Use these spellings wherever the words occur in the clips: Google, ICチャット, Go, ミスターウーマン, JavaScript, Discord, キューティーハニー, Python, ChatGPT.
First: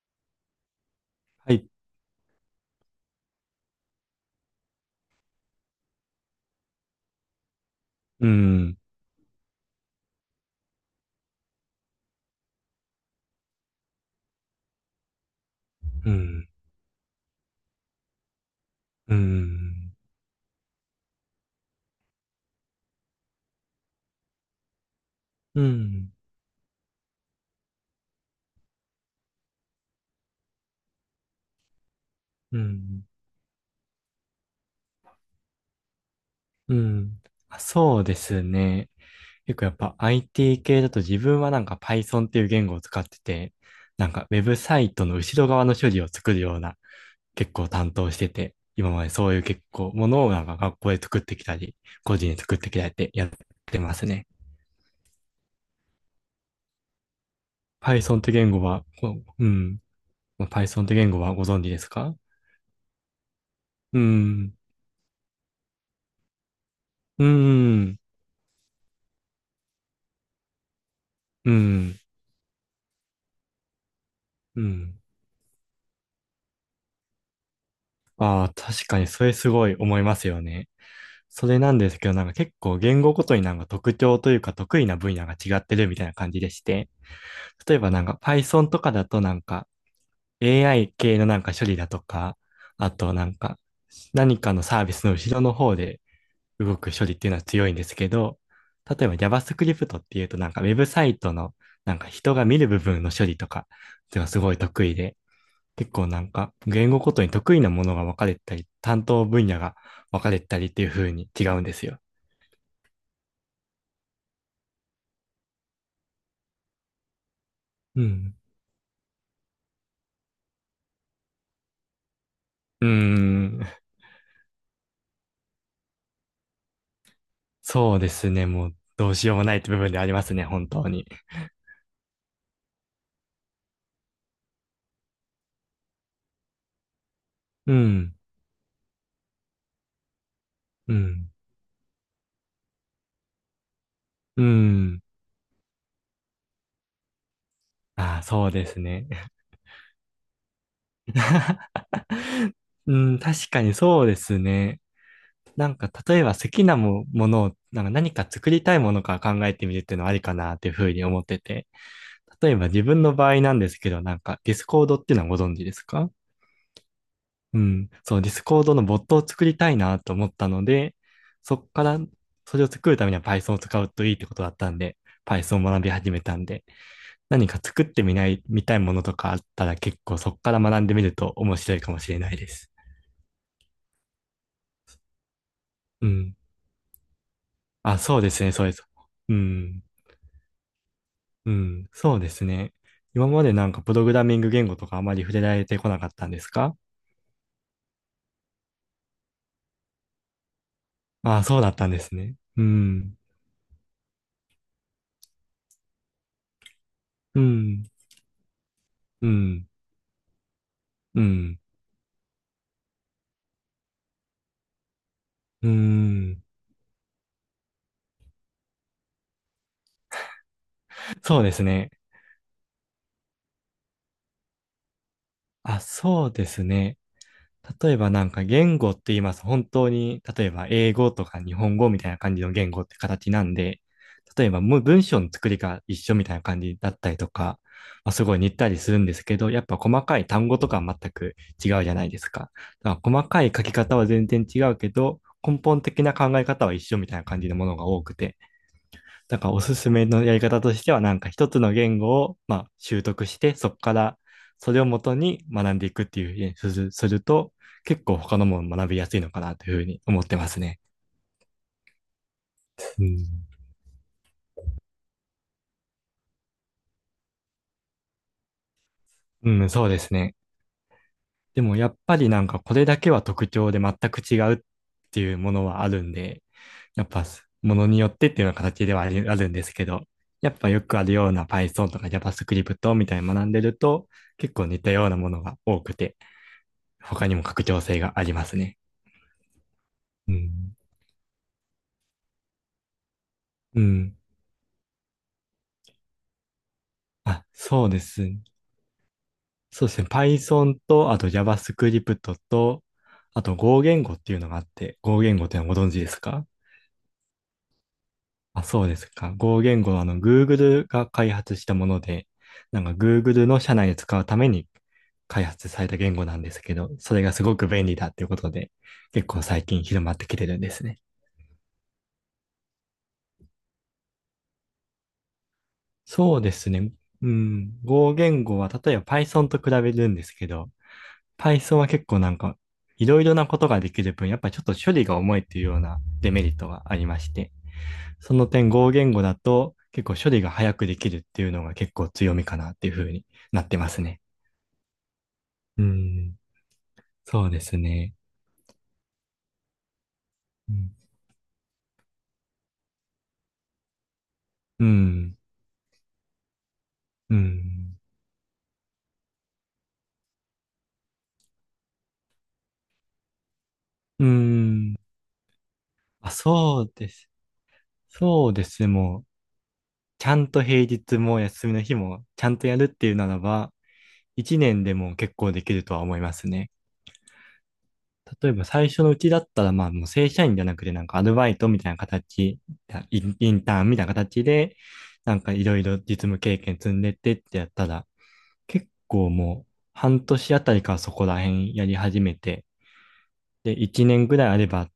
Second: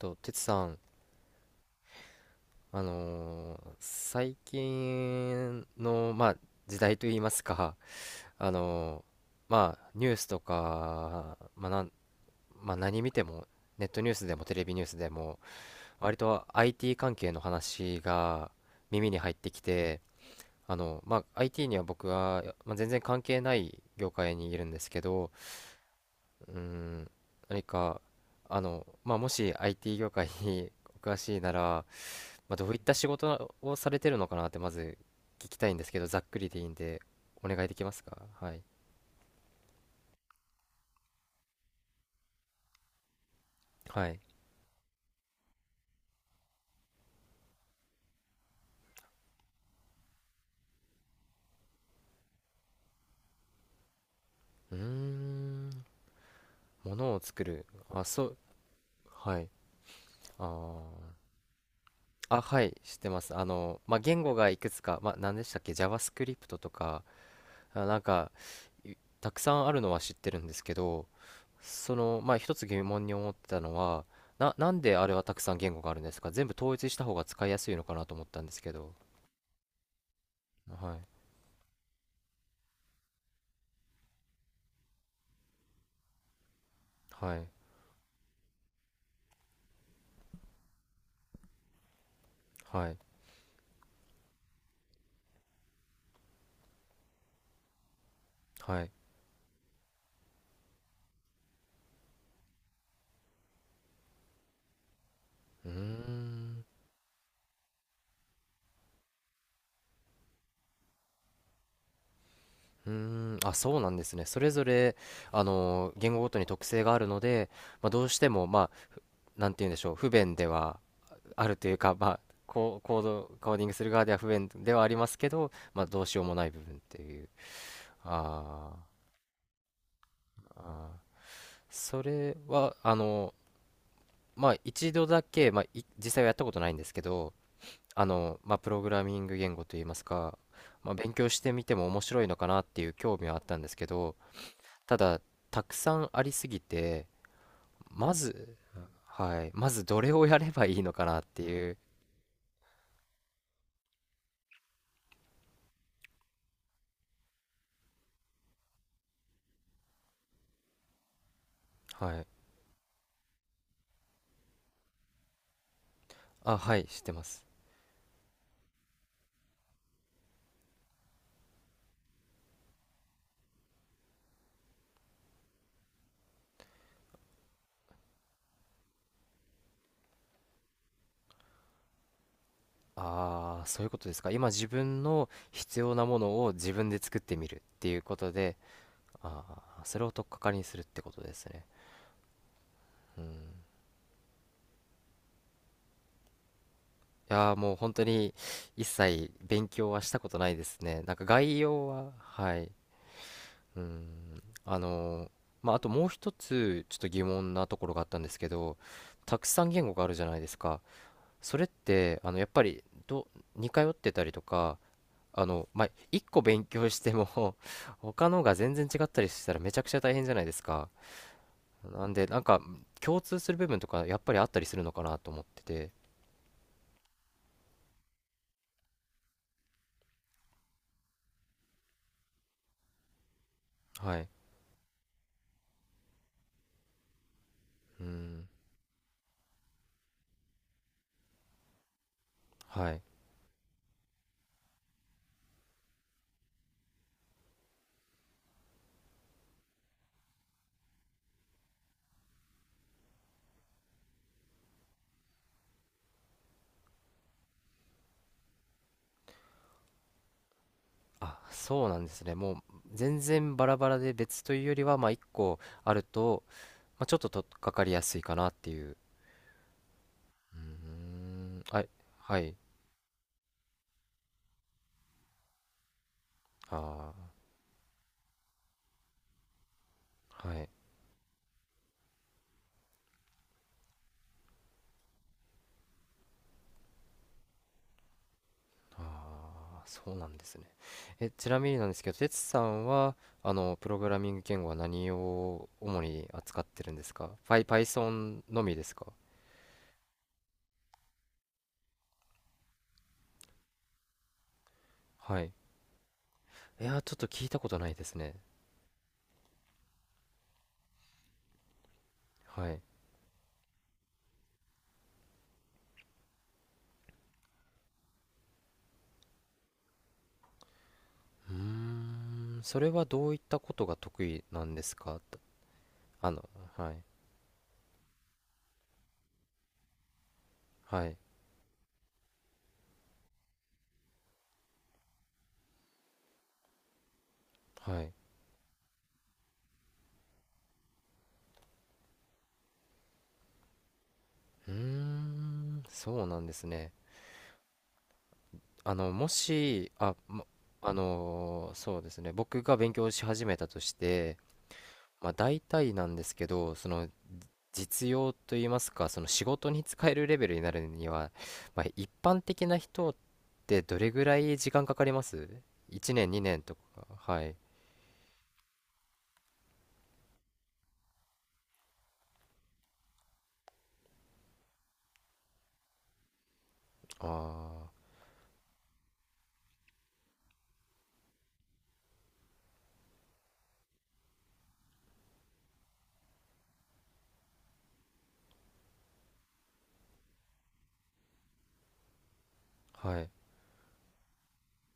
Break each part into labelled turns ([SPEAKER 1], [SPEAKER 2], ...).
[SPEAKER 1] と、てつさん、
[SPEAKER 2] はい。
[SPEAKER 1] 最近の、まあ、時代といいますか、
[SPEAKER 2] う
[SPEAKER 1] あ
[SPEAKER 2] ん、
[SPEAKER 1] のニュースとか、まあなんまあ、何見ても、ネットニュースでもテレビニュースでも、
[SPEAKER 2] う
[SPEAKER 1] 割と
[SPEAKER 2] ん、
[SPEAKER 1] IT 関係の話が耳
[SPEAKER 2] う
[SPEAKER 1] に入ってき
[SPEAKER 2] ん、
[SPEAKER 1] て、まあ、IT には僕は、まあ、全然関係ない業界にいるんですけど、
[SPEAKER 2] うん、
[SPEAKER 1] うーん、何か、まあ、もし IT 業界にお詳しいなら、まあ、
[SPEAKER 2] う
[SPEAKER 1] どういった
[SPEAKER 2] ん、
[SPEAKER 1] 仕事をされてるのかなってまず聞きたいんですけど、ざっくりでいい
[SPEAKER 2] う
[SPEAKER 1] んで、
[SPEAKER 2] ん。
[SPEAKER 1] お
[SPEAKER 2] あ、
[SPEAKER 1] 願いできま
[SPEAKER 2] そ
[SPEAKER 1] す
[SPEAKER 2] うで
[SPEAKER 1] か？
[SPEAKER 2] す
[SPEAKER 1] はい。
[SPEAKER 2] ね。結構やっぱ IT 系だと自分はなんか Python っていう言語を使ってて、な
[SPEAKER 1] は
[SPEAKER 2] ん
[SPEAKER 1] い。
[SPEAKER 2] かウェブサイトの後ろ側の処理を作るような結構担当してて、今までそういう結構ものをなんか学校で作ってきたり、個人で作ってきたりってやってますね。
[SPEAKER 1] うーん。物を作る。あ、
[SPEAKER 2] Python っ
[SPEAKER 1] そ
[SPEAKER 2] て
[SPEAKER 1] う。
[SPEAKER 2] 言語は、こ
[SPEAKER 1] は
[SPEAKER 2] う
[SPEAKER 1] い。
[SPEAKER 2] うん。
[SPEAKER 1] あ
[SPEAKER 2] Python って言語はご存知ですか？
[SPEAKER 1] あ。あ、はい。知ってます。ま
[SPEAKER 2] う
[SPEAKER 1] あ、言語が
[SPEAKER 2] ん、
[SPEAKER 1] いくつか、まあ、何でしたっけ？ JavaScript とか、
[SPEAKER 2] う
[SPEAKER 1] な
[SPEAKER 2] ん、
[SPEAKER 1] んか、いたくさんあるのは知ってるんですけど、
[SPEAKER 2] う
[SPEAKER 1] そ
[SPEAKER 2] ん、
[SPEAKER 1] の、まあ、一つ疑問に思ってたのは、な、
[SPEAKER 2] う
[SPEAKER 1] なんで
[SPEAKER 2] ん。
[SPEAKER 1] あれはたくさん言語があるんですか？全部統一した方が使いやすいのかなと思った
[SPEAKER 2] あ
[SPEAKER 1] んで
[SPEAKER 2] あ、
[SPEAKER 1] すけ
[SPEAKER 2] 確
[SPEAKER 1] ど。
[SPEAKER 2] かにそれすごい思いますよね。
[SPEAKER 1] はい。
[SPEAKER 2] それなんですけど、なんか結構言語ごとになんか特徴というか得意な分野が違ってるみたいな感じでして、
[SPEAKER 1] はい。
[SPEAKER 2] 例えばなんか Python とかだとなんか AI 系のなんか処理だとか、
[SPEAKER 1] は
[SPEAKER 2] あ
[SPEAKER 1] い。
[SPEAKER 2] となんか何かのサービスの後ろの方で動く処理っていうのは強いんですけど、
[SPEAKER 1] はい。
[SPEAKER 2] 例えば JavaScript っていうとなんかウェブサイトのなんか人が見る部分の処理とかっていうのはすごい得意で、
[SPEAKER 1] うー
[SPEAKER 2] 結構なんか
[SPEAKER 1] ん。
[SPEAKER 2] 言語ごとに得意なものが分かれたり、担当分野が分かれたりっていう風に違うんですよ。
[SPEAKER 1] うーん。あ、そうなんですね。それぞれ、言語ごとに特性があるので、まあ、
[SPEAKER 2] う
[SPEAKER 1] どうして
[SPEAKER 2] ん。
[SPEAKER 1] も、まあ、なんて言うんでしょう、不便ではあるというか、まあ、
[SPEAKER 2] うー
[SPEAKER 1] コーディング
[SPEAKER 2] ん。
[SPEAKER 1] する側では不便ではありますけど、まあ、どうしようもない部分っていう。
[SPEAKER 2] そうですね。も
[SPEAKER 1] あ
[SPEAKER 2] うどうしようもないって部分でありま
[SPEAKER 1] ー
[SPEAKER 2] すね、本
[SPEAKER 1] あ
[SPEAKER 2] 当
[SPEAKER 1] ー。
[SPEAKER 2] に。
[SPEAKER 1] それは、まあ、一度だけ、まあ、実際はやったことないんですけど、
[SPEAKER 2] うん。
[SPEAKER 1] まあ、プログラミング言語といいますか、ま
[SPEAKER 2] う
[SPEAKER 1] あ、勉強
[SPEAKER 2] ん。
[SPEAKER 1] してみても面白いのかなっていう興味はあったんですけど、
[SPEAKER 2] う
[SPEAKER 1] た
[SPEAKER 2] ん。
[SPEAKER 1] だたくさんありすぎて、ま
[SPEAKER 2] ああ、そう
[SPEAKER 1] ず、
[SPEAKER 2] ですね。
[SPEAKER 1] はい、まずどれをやればいいのかなってい う。
[SPEAKER 2] うん、確かにそうですね。なんか、例えば好きなも、ものを、なんか何か作りたいものから考えてみるっていうのはありかなっていうふうに思ってて。
[SPEAKER 1] はい。
[SPEAKER 2] 例えば自分の場合なんですけど、なんかディスコードっていうのはご存知ですか？
[SPEAKER 1] あ、はい、知ってます。
[SPEAKER 2] うん。そう、ディスコードのボットを作りたいなと思ったので、そこから、それを作るためには Python を使うといいってことだったんで、Python を学び始めたんで、何か作ってみたいものとかあったら結構そこから学んでみると面白いかもしれないです。
[SPEAKER 1] ああ、そういうことですか？今、自分の必要な
[SPEAKER 2] う
[SPEAKER 1] も
[SPEAKER 2] ん。
[SPEAKER 1] のを自分で作ってみるってい
[SPEAKER 2] あ、
[SPEAKER 1] うこ
[SPEAKER 2] そうで
[SPEAKER 1] と
[SPEAKER 2] すね、
[SPEAKER 1] で。
[SPEAKER 2] そうです。う
[SPEAKER 1] あ
[SPEAKER 2] ん。
[SPEAKER 1] あ、それを取っかかりにするってことです
[SPEAKER 2] う
[SPEAKER 1] ね。
[SPEAKER 2] ん。そうですね。
[SPEAKER 1] う
[SPEAKER 2] 今
[SPEAKER 1] ん。
[SPEAKER 2] までなんかプログラミング言語とかあまり触れられてこなかったんですか？
[SPEAKER 1] いやー、もう本当に一切勉強はしたことないですね。なんか、
[SPEAKER 2] あ、
[SPEAKER 1] 概
[SPEAKER 2] そうだっ
[SPEAKER 1] 要
[SPEAKER 2] たんで
[SPEAKER 1] は。
[SPEAKER 2] すね。
[SPEAKER 1] は
[SPEAKER 2] う
[SPEAKER 1] い。
[SPEAKER 2] ん。
[SPEAKER 1] うーん。あともう一つちょっと疑
[SPEAKER 2] う
[SPEAKER 1] 問なと
[SPEAKER 2] ん、
[SPEAKER 1] ころがあったんですけど、
[SPEAKER 2] う
[SPEAKER 1] たくさ
[SPEAKER 2] ん、
[SPEAKER 1] ん言語があるじゃないですか。
[SPEAKER 2] う
[SPEAKER 1] そ
[SPEAKER 2] ん、
[SPEAKER 1] れって、やっぱり、似通ってたりとか、
[SPEAKER 2] う
[SPEAKER 1] まあ、一個
[SPEAKER 2] ん。
[SPEAKER 1] 勉強しても 他のが全然違ったりしたらめちゃくちゃ大変じゃないですか。
[SPEAKER 2] そうですね。
[SPEAKER 1] なんでなんか共通する部分とかやっぱりあったりするのかなと思って
[SPEAKER 2] あ、
[SPEAKER 1] て。
[SPEAKER 2] そうですね。例えばなんか言語って言います。本当に、例えば英語とか日本語みたいな感じの言語って形なんで、
[SPEAKER 1] はい。
[SPEAKER 2] 例えばもう文章の作りが一緒みたいな感じだったりとか、
[SPEAKER 1] う
[SPEAKER 2] まあ、すごい
[SPEAKER 1] ん。
[SPEAKER 2] 似たりするんですけど、やっぱ細かい単語とかは全く違うじゃないですか。
[SPEAKER 1] は
[SPEAKER 2] だ
[SPEAKER 1] い。
[SPEAKER 2] から細かい書き方は全然違うけど、根本的な考え方は一緒みたいな感じのものが多くて、だからおすすめのやり方としては、なんか一つの言語を、まあ、習得して、そこからそれをもとに学んでいくっていうふうにするすると、結構他のもの学びやすいのかなというふうに思ってますね。
[SPEAKER 1] あ、そうなんですね。もう
[SPEAKER 2] う
[SPEAKER 1] 全
[SPEAKER 2] ん、
[SPEAKER 1] 然バラバラで別というよりは、まあ、一個あると、まあ、ちょっととっかかりやすいかなっていう。
[SPEAKER 2] うん、そうですね。
[SPEAKER 1] うー
[SPEAKER 2] で
[SPEAKER 1] ん、
[SPEAKER 2] も
[SPEAKER 1] はい、
[SPEAKER 2] やっぱり
[SPEAKER 1] は
[SPEAKER 2] なん
[SPEAKER 1] い、
[SPEAKER 2] かこれだけは特徴で全く違うっていうものはあるんで、やっぱ
[SPEAKER 1] あ
[SPEAKER 2] ものによってっていうような形ではあるんですけど、
[SPEAKER 1] ー、
[SPEAKER 2] やっ
[SPEAKER 1] はい。
[SPEAKER 2] ぱよくあるような Python とか JavaScript みたいに学んでると結構似たようなものが多くて、他にも拡張性がありますね。
[SPEAKER 1] あー、そうな
[SPEAKER 2] う
[SPEAKER 1] んですね。
[SPEAKER 2] ん。
[SPEAKER 1] え、ちなみになんですけど、哲さんは、
[SPEAKER 2] う
[SPEAKER 1] プログ
[SPEAKER 2] ん。
[SPEAKER 1] ラミング言語は何を主に扱ってるんですか？
[SPEAKER 2] あ、そうです。
[SPEAKER 1] Python のみですか？
[SPEAKER 2] そうですね。Python と、あと JavaScript と、あと Go 言語っていうのがあって、Go 言
[SPEAKER 1] は
[SPEAKER 2] 語っ
[SPEAKER 1] い。
[SPEAKER 2] てのはご存知ですか？
[SPEAKER 1] いやー、ちょっと聞いたことないですね。
[SPEAKER 2] あ、そうですか。Go 言語はあの Google が開発したもので、
[SPEAKER 1] はい。
[SPEAKER 2] なんか Google の社内で使うために開発された言語なんですけど、それがすごく便利だっていうことで、結構最近広まってきてるんですね。
[SPEAKER 1] うーん、それはどういったことが得意なんですか？と、あ
[SPEAKER 2] そう
[SPEAKER 1] の、
[SPEAKER 2] です
[SPEAKER 1] は
[SPEAKER 2] ね。
[SPEAKER 1] い、
[SPEAKER 2] うん。Go 言語は例えば Python と比べるんですけど、
[SPEAKER 1] はい、
[SPEAKER 2] Python は結構なんか、いろいろなことができる分、やっぱりちょっと処理が重いっていうようなデメリットがありまして、
[SPEAKER 1] はい。
[SPEAKER 2] その点、Go 言語だと結構処理が早くできるっていうのが結構強みかなっていうふうになってますね。
[SPEAKER 1] うーん、
[SPEAKER 2] う
[SPEAKER 1] そう
[SPEAKER 2] ん、
[SPEAKER 1] なんですね。
[SPEAKER 2] そうですね。
[SPEAKER 1] あの、もし、あ、も
[SPEAKER 2] うん、
[SPEAKER 1] あのーそうですね、僕が勉強し始めたとして、まあ、大体なんですけど、その、
[SPEAKER 2] うん、
[SPEAKER 1] 実用といいますか、その仕事に使えるレベルになるには、まあ、一般的な人ってどれぐ
[SPEAKER 2] う
[SPEAKER 1] らい時間か
[SPEAKER 2] ん。
[SPEAKER 1] かります？
[SPEAKER 2] あ、
[SPEAKER 1] 1 年、2年とか。
[SPEAKER 2] そうです。
[SPEAKER 1] はい。
[SPEAKER 2] そうです。もう、ちゃんと平日も休みの日もちゃんとやるっていうならば、一年でも結構できるとは思いますね。
[SPEAKER 1] あ
[SPEAKER 2] 例えば最初のうちだったら、まあもう正社員じゃなくて、なんかアルバイトみたいな形、インターンみたいな形で、なんかいろいろ実務経験積んでってってやったら、結構もう半年あたりからそこら辺やり始めて、
[SPEAKER 1] あ、はい。
[SPEAKER 2] で、1年ぐらいあれば、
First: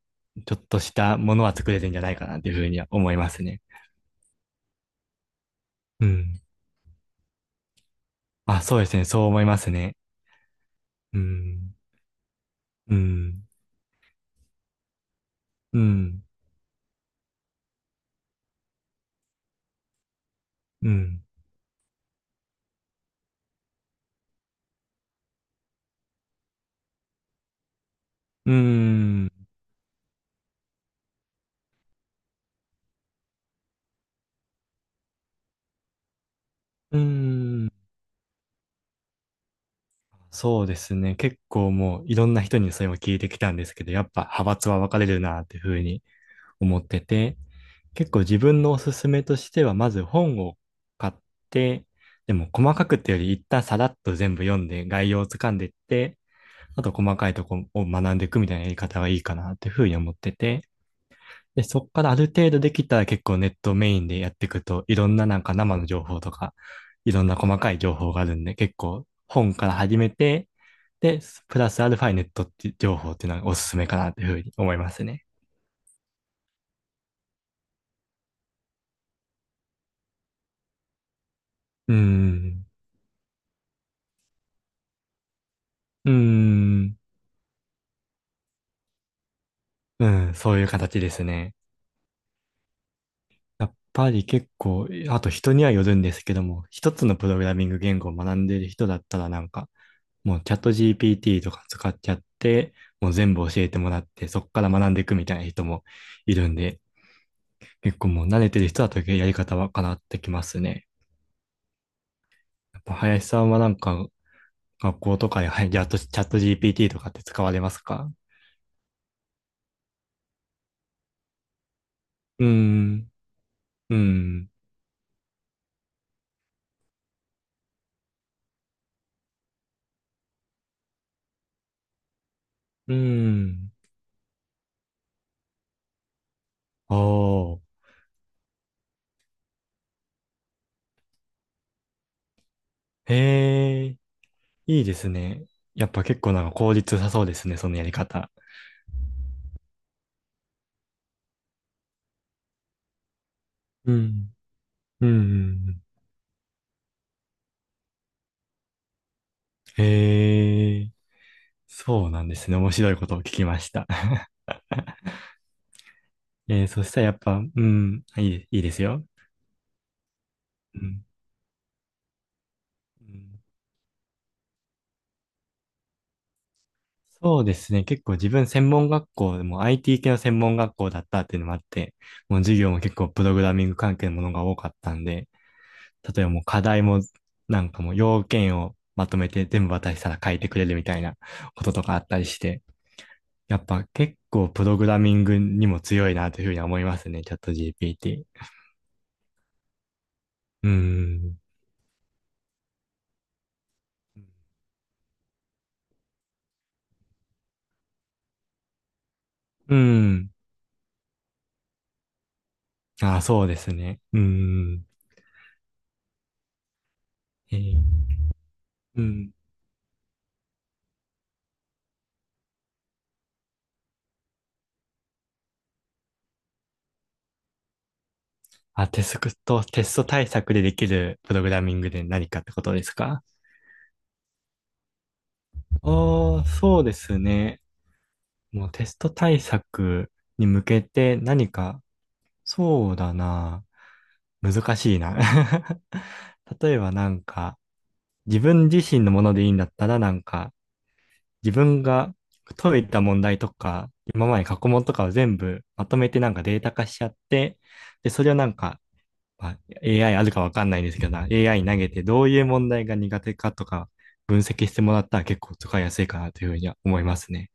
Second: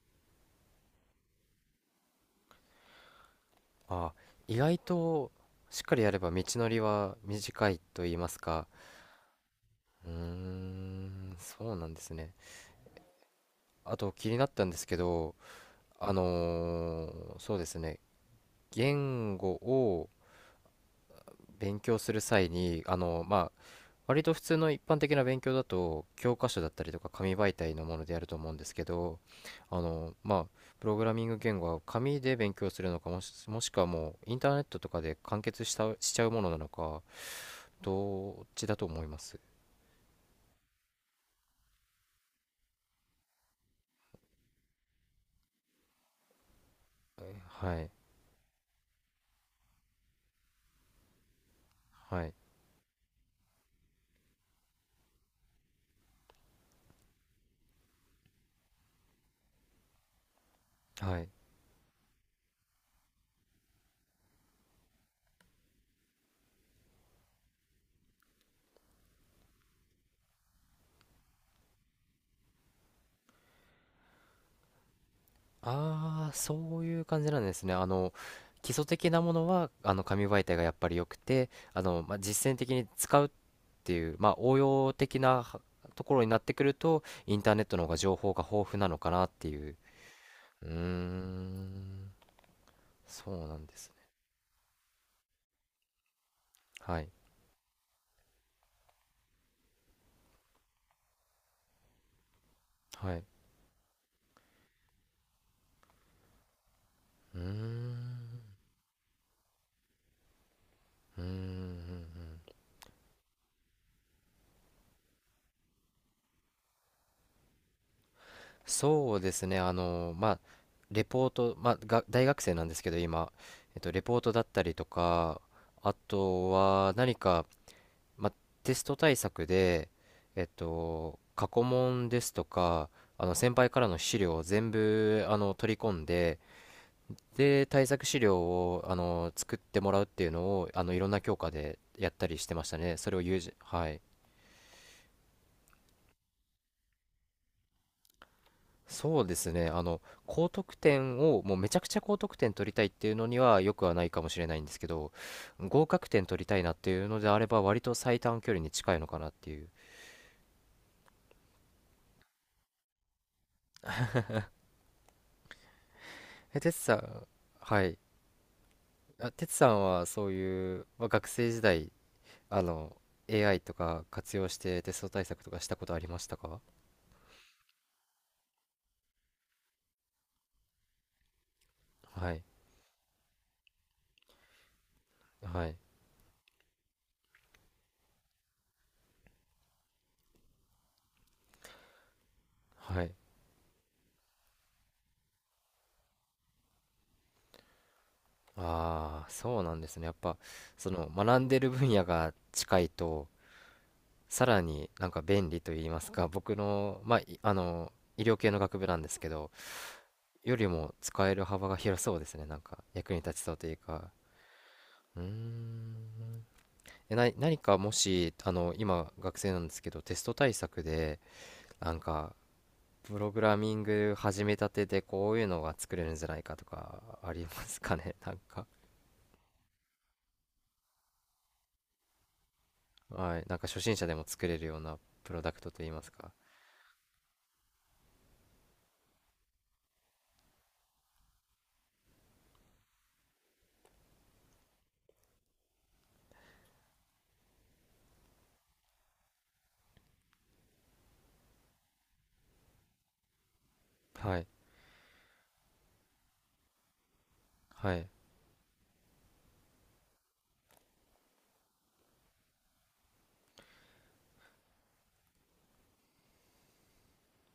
[SPEAKER 2] ちょっとしたものは作れるんじゃないかなっていうふうには思いますね。
[SPEAKER 1] あー、意外と、しっかり
[SPEAKER 2] う
[SPEAKER 1] やれば
[SPEAKER 2] ん。
[SPEAKER 1] 道のりは短いと言います
[SPEAKER 2] あ、
[SPEAKER 1] か。
[SPEAKER 2] そうですね。そう思いますね。
[SPEAKER 1] うー
[SPEAKER 2] う
[SPEAKER 1] ん、そ
[SPEAKER 2] ん。
[SPEAKER 1] うなんですね。
[SPEAKER 2] うん。
[SPEAKER 1] あと気になったんですけど、
[SPEAKER 2] うん。
[SPEAKER 1] そうですね、言語を
[SPEAKER 2] うん。
[SPEAKER 1] 勉強する際に、まあ、割と普通の一般的な勉強だと教科書だったりとか紙媒体のものでやると思う
[SPEAKER 2] う
[SPEAKER 1] んですけど、
[SPEAKER 2] ん。
[SPEAKER 1] まあ、プログラミング言語は紙で勉強するのか、もしくはもうインターネットとかで完結したしちゃうものなの
[SPEAKER 2] う
[SPEAKER 1] か、
[SPEAKER 2] ん。
[SPEAKER 1] どっちだと思います？
[SPEAKER 2] そうですね。結構もういろんな人にそれも聞いてきたんですけど、やっぱ派閥は分かれるなっていうふうに思って
[SPEAKER 1] は
[SPEAKER 2] て、
[SPEAKER 1] い、
[SPEAKER 2] 結構自分のおすすめとしては、まず本を買って、
[SPEAKER 1] は
[SPEAKER 2] で
[SPEAKER 1] い、
[SPEAKER 2] も細かくってより一旦さらっと全部読んで概要をつかんでいって、あと細かいとこを学んでいくみたいなやり方がいいかなっていうふうに思ってて、
[SPEAKER 1] はい。
[SPEAKER 2] で、そこからある程度できたら結構ネットメインでやっていくと、いろんななんか生の情報とか、いろんな細かい情報があるんで、結構本から始めて、で、プラスアルファネットって情報っていうのがおすすめかなというふうに思いますね。
[SPEAKER 1] ああ、そういう感じなんですね。基礎的なものは、紙媒体がやっぱり良くて、
[SPEAKER 2] うー
[SPEAKER 1] まあ、実践
[SPEAKER 2] ん。
[SPEAKER 1] 的に使うっていう、まあ、応用的なはと
[SPEAKER 2] うー
[SPEAKER 1] ころになってくる
[SPEAKER 2] ん。
[SPEAKER 1] と、インターネットの方が情報が豊富なのかなっていう。
[SPEAKER 2] うん、そうい
[SPEAKER 1] う
[SPEAKER 2] う
[SPEAKER 1] ー
[SPEAKER 2] 形ですね。
[SPEAKER 1] ん、そうなん
[SPEAKER 2] やっ
[SPEAKER 1] ですね。
[SPEAKER 2] ぱり結構、あと人にはよるんですけども、一
[SPEAKER 1] は
[SPEAKER 2] つ
[SPEAKER 1] い、
[SPEAKER 2] のプログラミング言語を学んでいる人だったらなんか、もうチャット GPT とか使っちゃって、もう
[SPEAKER 1] はい。
[SPEAKER 2] 全部教えてもらって、そこから学んでいくみたいな人もいるんで、
[SPEAKER 1] うーん、
[SPEAKER 2] 結構もう慣れてる人だとやり方は変わってきますね。
[SPEAKER 1] うーん、うん、
[SPEAKER 2] やっぱ林さんはなんか学校とかで、はい、じゃあチャット GPT とかって使われますか？
[SPEAKER 1] そうですね。まあ、レポート、まあ、が、大学
[SPEAKER 2] うー
[SPEAKER 1] 生なんですけど、
[SPEAKER 2] ん、
[SPEAKER 1] 今、
[SPEAKER 2] うー
[SPEAKER 1] レポートだっ
[SPEAKER 2] ん、
[SPEAKER 1] たりとか、あとは何か、まあ、テスト対策で、過去問ですとか、
[SPEAKER 2] うー
[SPEAKER 1] 先輩
[SPEAKER 2] ん。
[SPEAKER 1] からの資料を全部取り込んで、
[SPEAKER 2] おー、
[SPEAKER 1] で、対策資料を作ってもらうっていうのをいろんな教科でやったりしてましたね。そ
[SPEAKER 2] へ
[SPEAKER 1] れを友人、は
[SPEAKER 2] え、
[SPEAKER 1] い。
[SPEAKER 2] いいですね。やっぱ結構なんか効率良さそうですね、そのやり方。
[SPEAKER 1] そうですね。高得点を、もうめちゃくちゃ高得点取りたいっていうのにはよくは
[SPEAKER 2] う
[SPEAKER 1] ないかも
[SPEAKER 2] ん、
[SPEAKER 1] しれないんですけ
[SPEAKER 2] うん、
[SPEAKER 1] ど、
[SPEAKER 2] うん。
[SPEAKER 1] 合格点取りたいなっていうのであれば、割と最短距離に近いのかなっていう。
[SPEAKER 2] へえ、そうなんですね。面白いことを聞きました。
[SPEAKER 1] え、哲
[SPEAKER 2] そし
[SPEAKER 1] さ
[SPEAKER 2] たらやっ
[SPEAKER 1] ん、
[SPEAKER 2] ぱ、う
[SPEAKER 1] はい。
[SPEAKER 2] ん、いい、いいですよ。
[SPEAKER 1] あ、てつさんはそう
[SPEAKER 2] う
[SPEAKER 1] いう、
[SPEAKER 2] ん。
[SPEAKER 1] まあ、学生時代、あの、
[SPEAKER 2] うん、
[SPEAKER 1] AI とか活用してテスト対策とかしたことありましたか？
[SPEAKER 2] そうですね。結構自分専門学校でも IT 系の専門学校だったっていうのもあって、
[SPEAKER 1] は
[SPEAKER 2] もう
[SPEAKER 1] い。
[SPEAKER 2] 授業も結構プログラミング関係のものが多かったんで、
[SPEAKER 1] はい。
[SPEAKER 2] 例えばもう課題もなんかもう要件をまとめて全部渡したら書いてくれるみたいなこととかあったりして、
[SPEAKER 1] はい。
[SPEAKER 2] やっぱ結構プログラミングにも強いなというふうには思いますね。チャット GPT。
[SPEAKER 1] ああ、そうなんですね。やっぱ、
[SPEAKER 2] う
[SPEAKER 1] その、学
[SPEAKER 2] ん。
[SPEAKER 1] んでる分野が近いと、さらになんか便利と言いますか、僕の、まあ、いあの、医療系の学部なんですけど、
[SPEAKER 2] うん。
[SPEAKER 1] よりも使える幅が広そうですね。なんか、役
[SPEAKER 2] あ
[SPEAKER 1] に
[SPEAKER 2] あ、
[SPEAKER 1] 立ち
[SPEAKER 2] そう
[SPEAKER 1] そ
[SPEAKER 2] で
[SPEAKER 1] うと
[SPEAKER 2] す
[SPEAKER 1] いう
[SPEAKER 2] ね。
[SPEAKER 1] か。
[SPEAKER 2] うん。
[SPEAKER 1] うーん。え、な、
[SPEAKER 2] え
[SPEAKER 1] 何
[SPEAKER 2] ー
[SPEAKER 1] かもし、
[SPEAKER 2] う
[SPEAKER 1] 今、
[SPEAKER 2] ん。
[SPEAKER 1] 学生なんですけど、テスト対策で、なんかプログラミング始めたてでこういうのが作れるんじゃないかとかありますかね？ なんか。
[SPEAKER 2] あ、テスト対策でできるプログラミングで何かってことですか？
[SPEAKER 1] はい、なんか初心者でも作れるようなプロダクトといいますか。
[SPEAKER 2] ああ、そうですね。もうテスト対策に向けて何か、そうだな。難しいな。例えばなんか、自分自身のものでいいんだったらなんか、自分が解いた問題とか、今
[SPEAKER 1] は
[SPEAKER 2] まで
[SPEAKER 1] い、
[SPEAKER 2] 過去問とかを全部まとめてなんかデータ化しちゃって、
[SPEAKER 1] はい。
[SPEAKER 2] で、それをなんかまあ、AI あるかわかんないんですけどな、AI 投げてどういう問題が苦手かとか分析してもらったら結構使いやすいかなというふうには思いますね。